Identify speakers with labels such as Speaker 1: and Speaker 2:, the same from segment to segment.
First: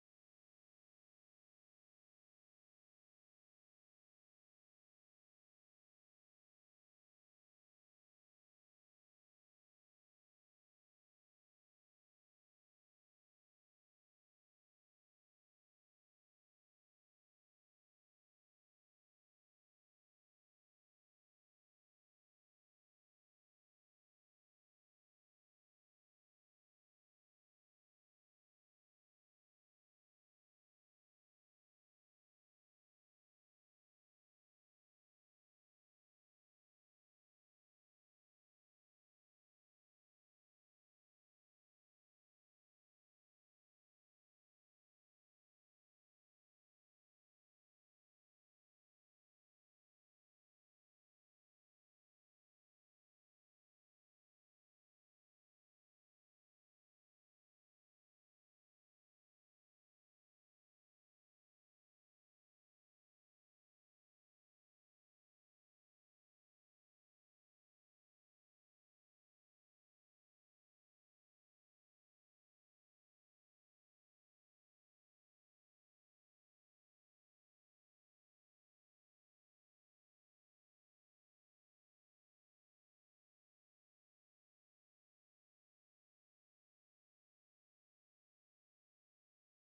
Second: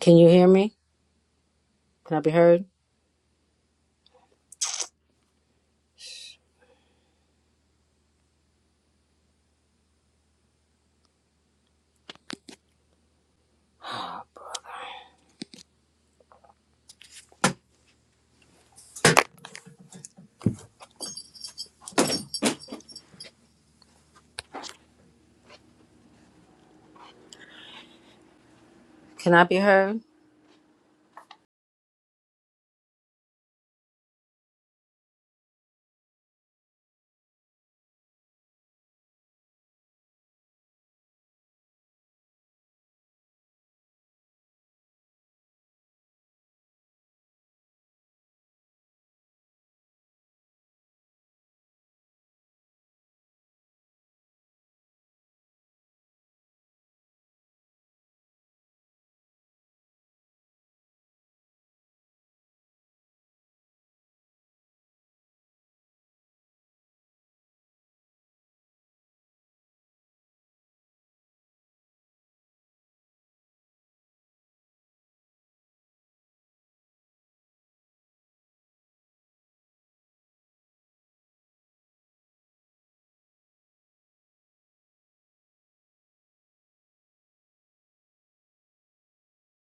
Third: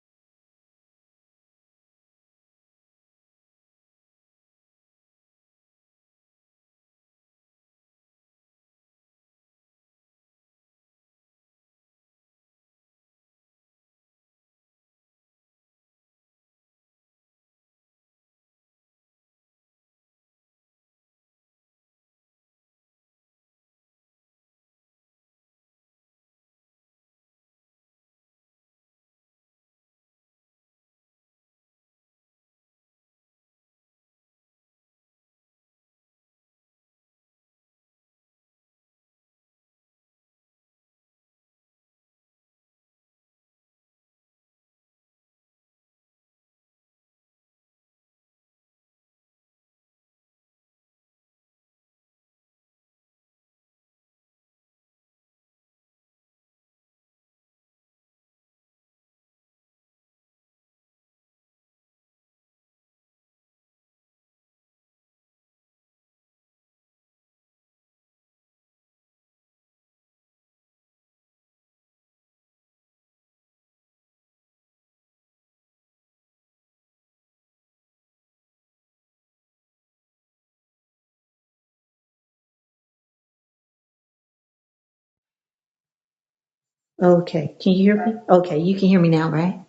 Speaker 1: Can you hear me? Can I be heard? Can I be heard?
Speaker 2: Okay, can you hear me? Okay, you can hear me now, right?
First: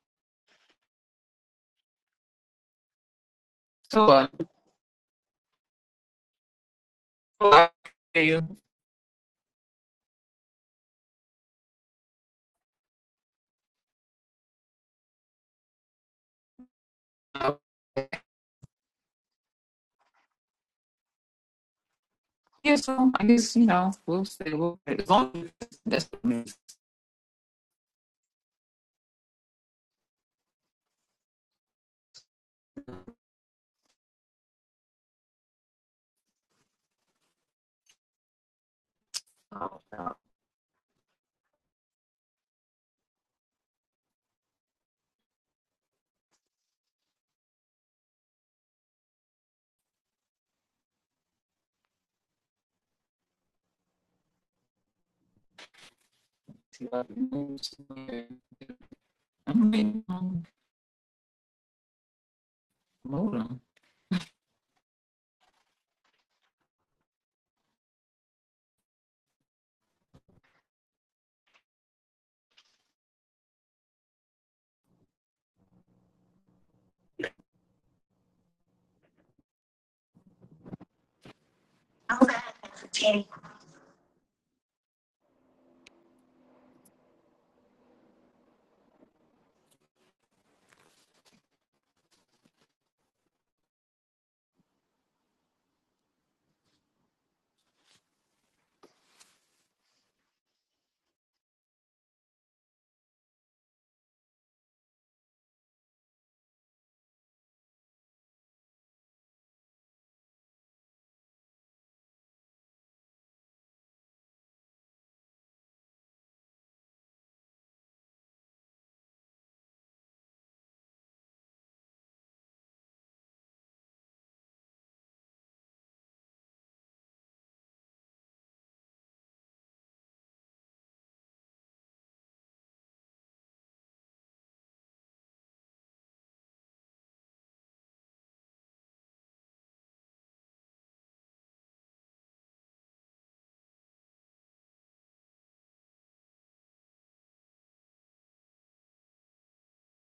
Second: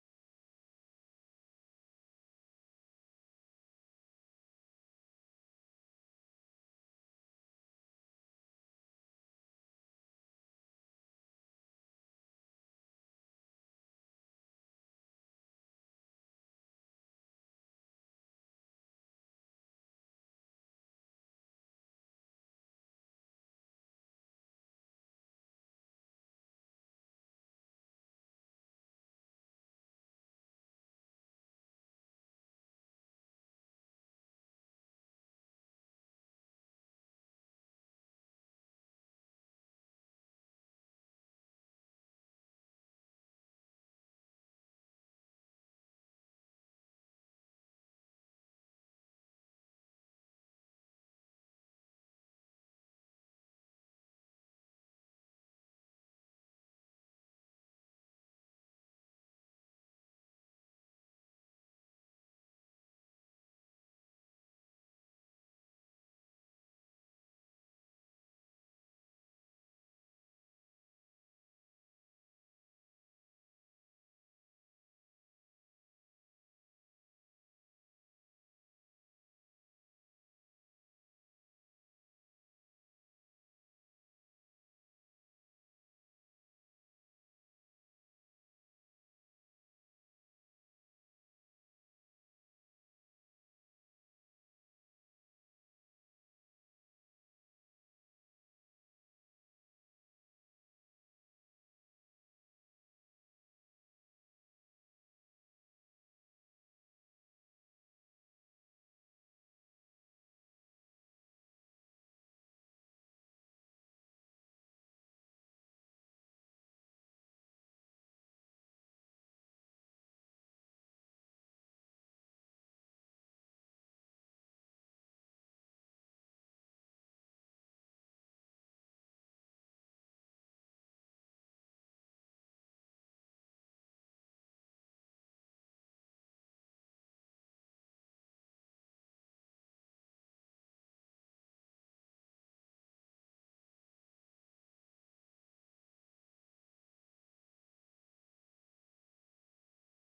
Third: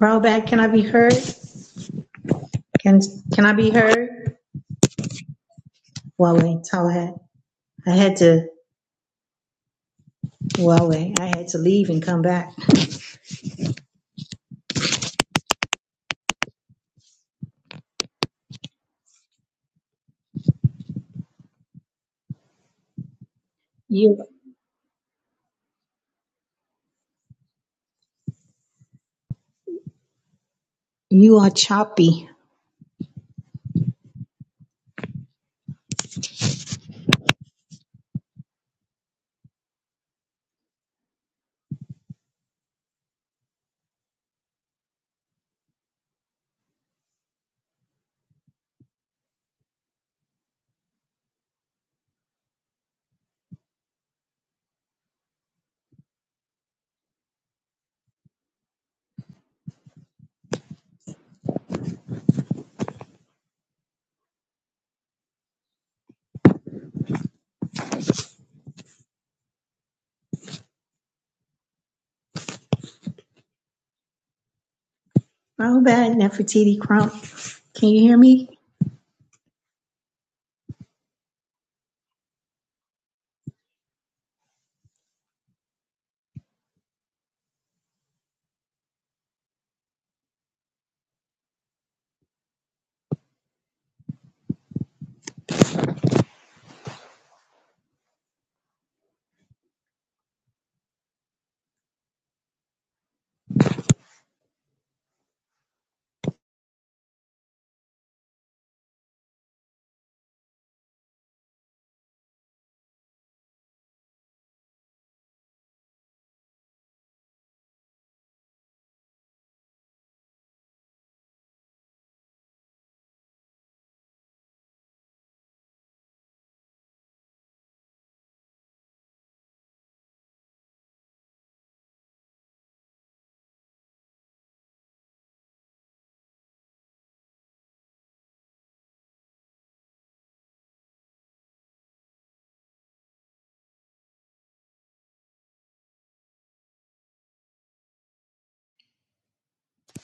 Speaker 2: Rollback, can I be heard? Can can I be
Speaker 3: So uh,
Speaker 2: heard? Wale, Tallahat.
Speaker 3: I
Speaker 2: I had
Speaker 3: hear
Speaker 2: to
Speaker 3: you.
Speaker 2: Wale, I had to leave and come back.
Speaker 3: Uh, yeah, so I guess you know
Speaker 2: You
Speaker 3: we'll say we'll say as long as that's what it
Speaker 2: you are choppy.
Speaker 3: means. I mean, um, modem.
Speaker 2: Rollback, Nefertiti Crump. Can you hear me?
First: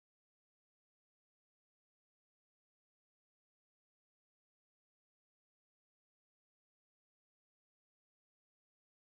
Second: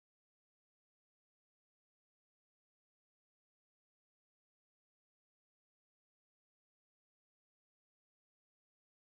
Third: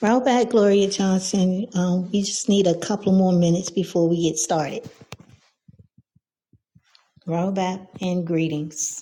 Speaker 2: Rollback, Gloria Johnson. Um, we just need a couple more minutes before we get started. Rollback and greetings.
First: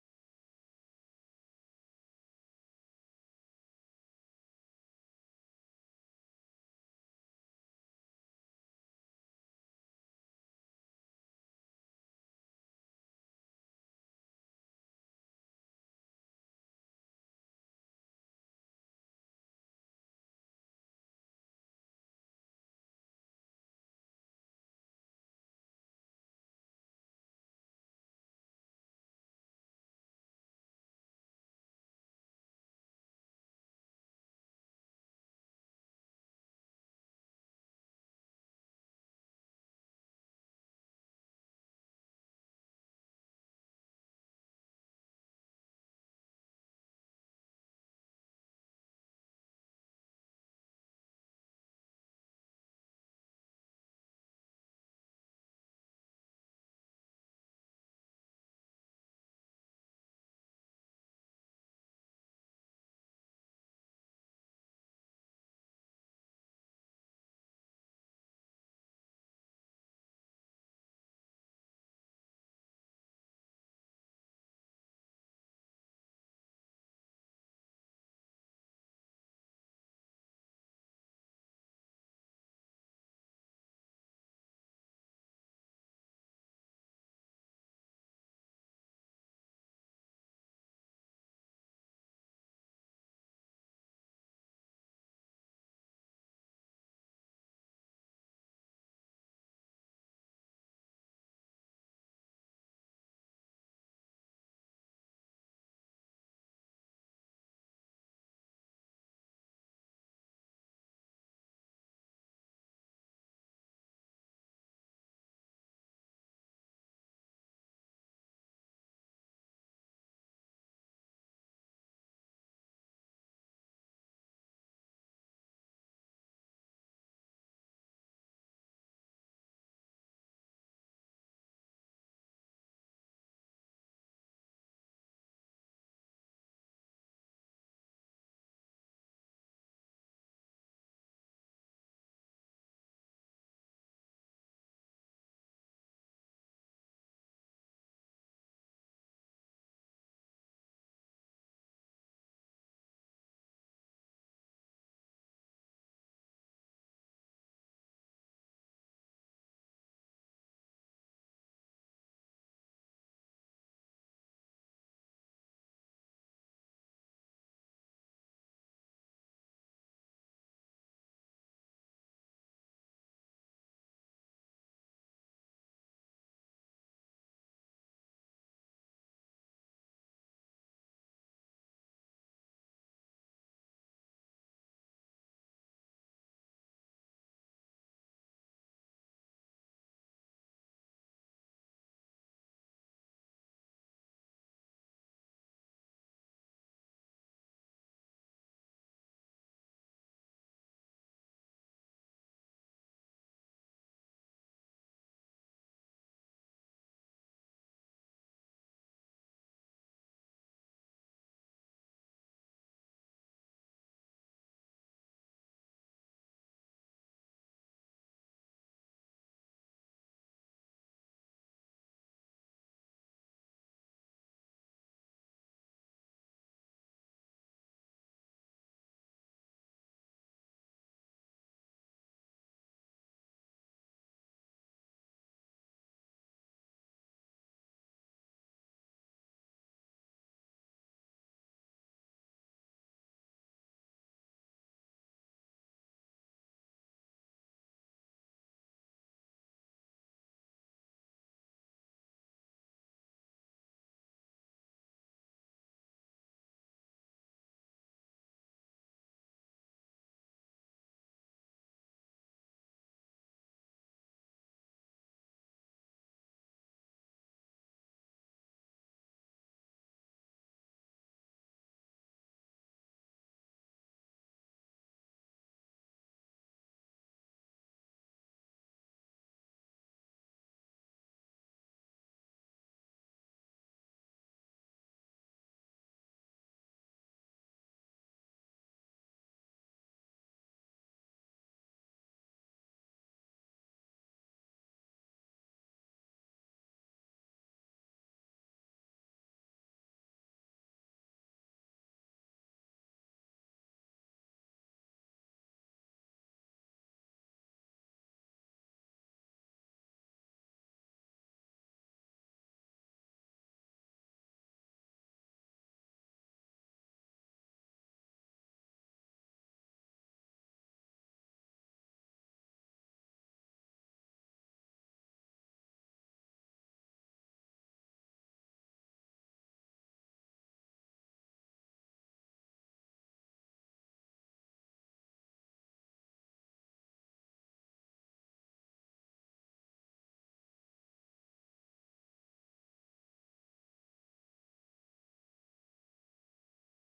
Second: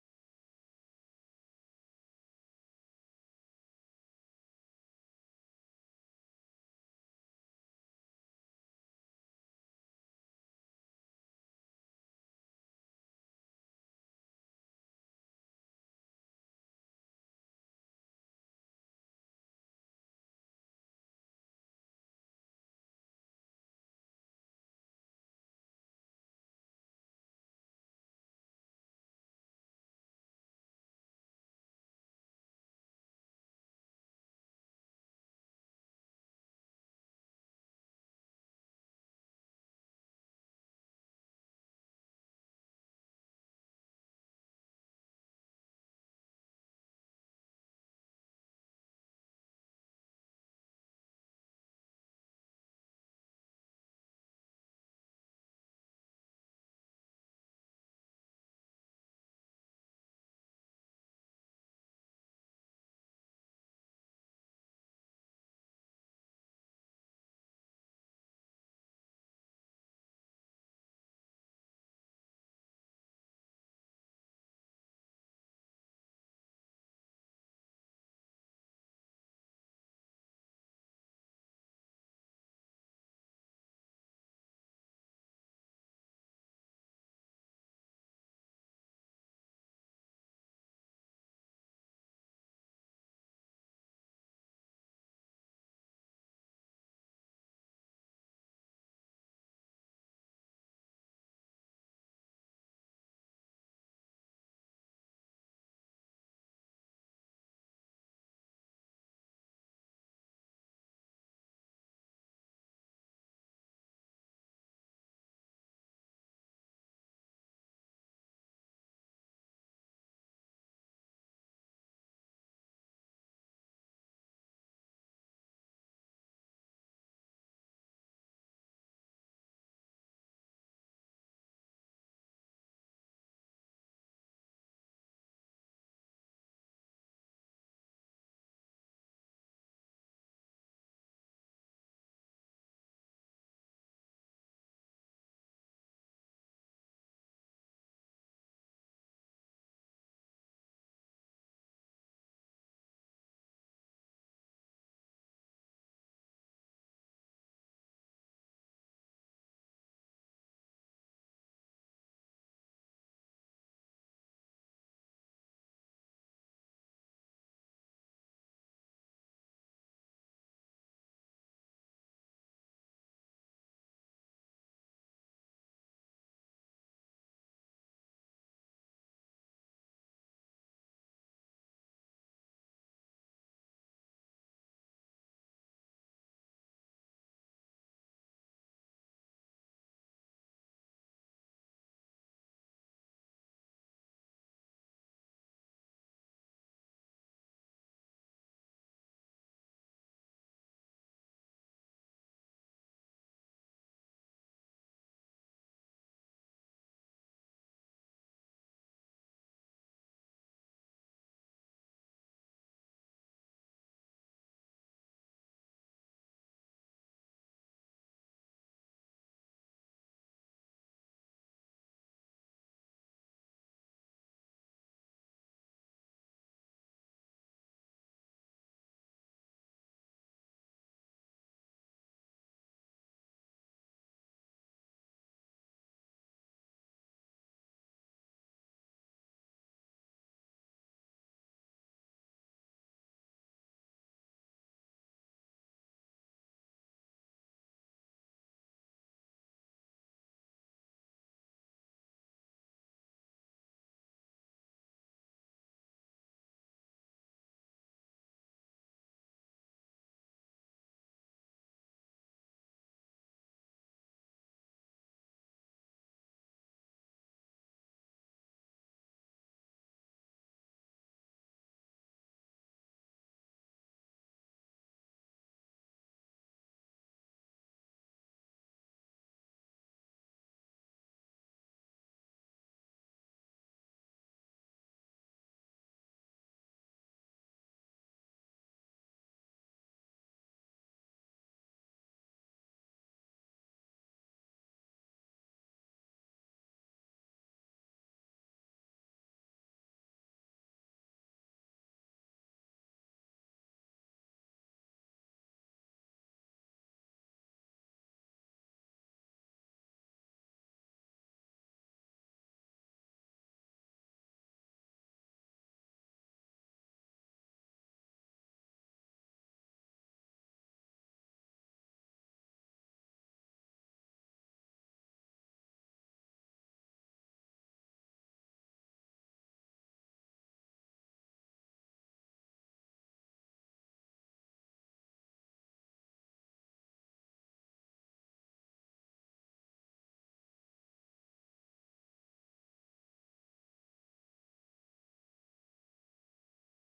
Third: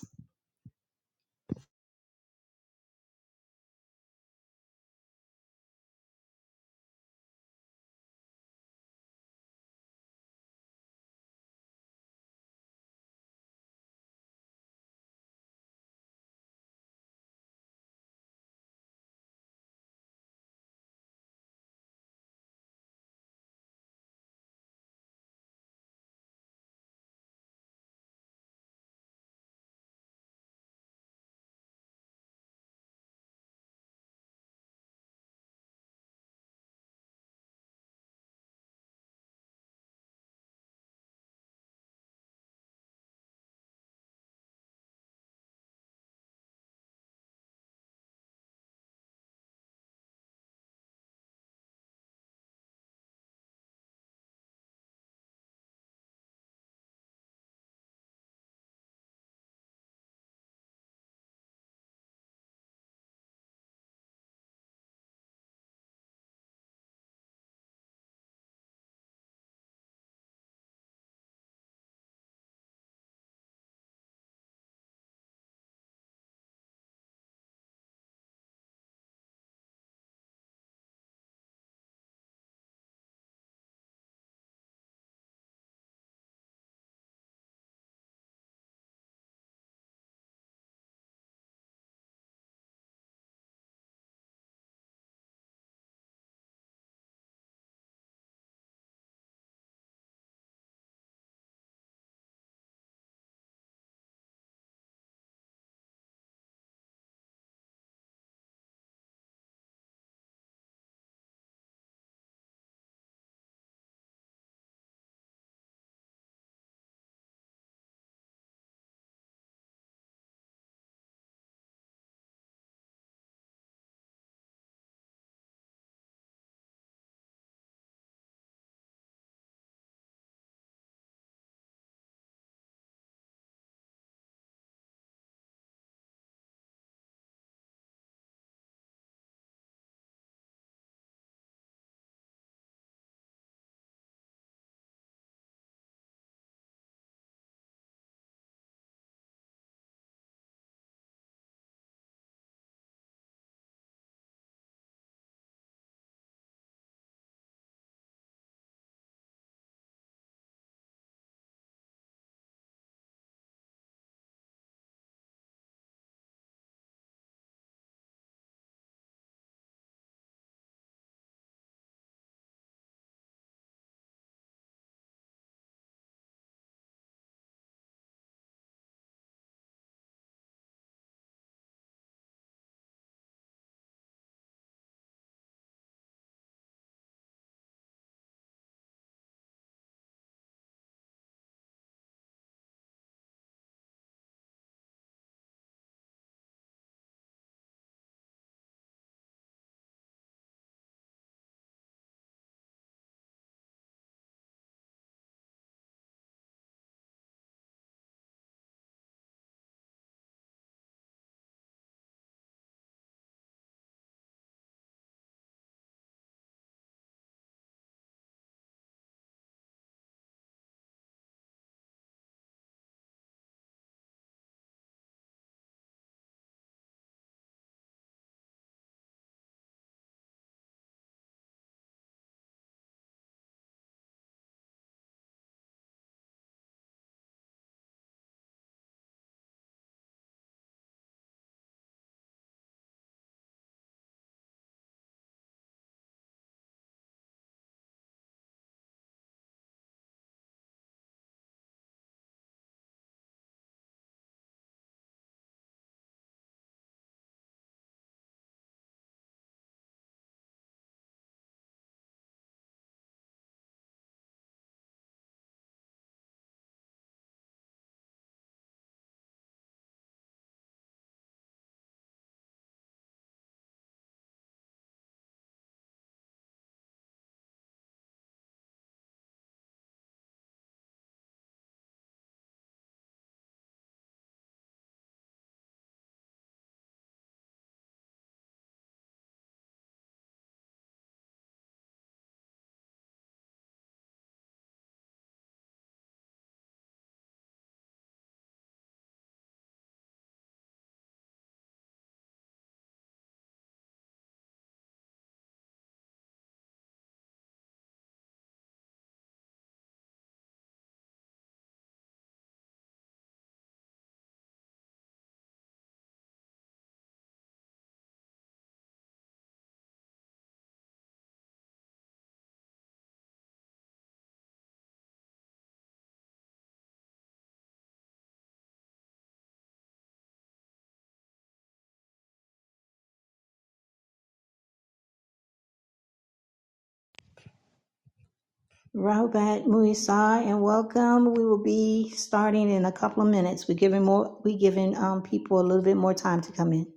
Speaker 2: Robert Muisar, and welcome. We will be starting in a couple of minutes. We're giving more. We're giving um, people a little bit more time to come in.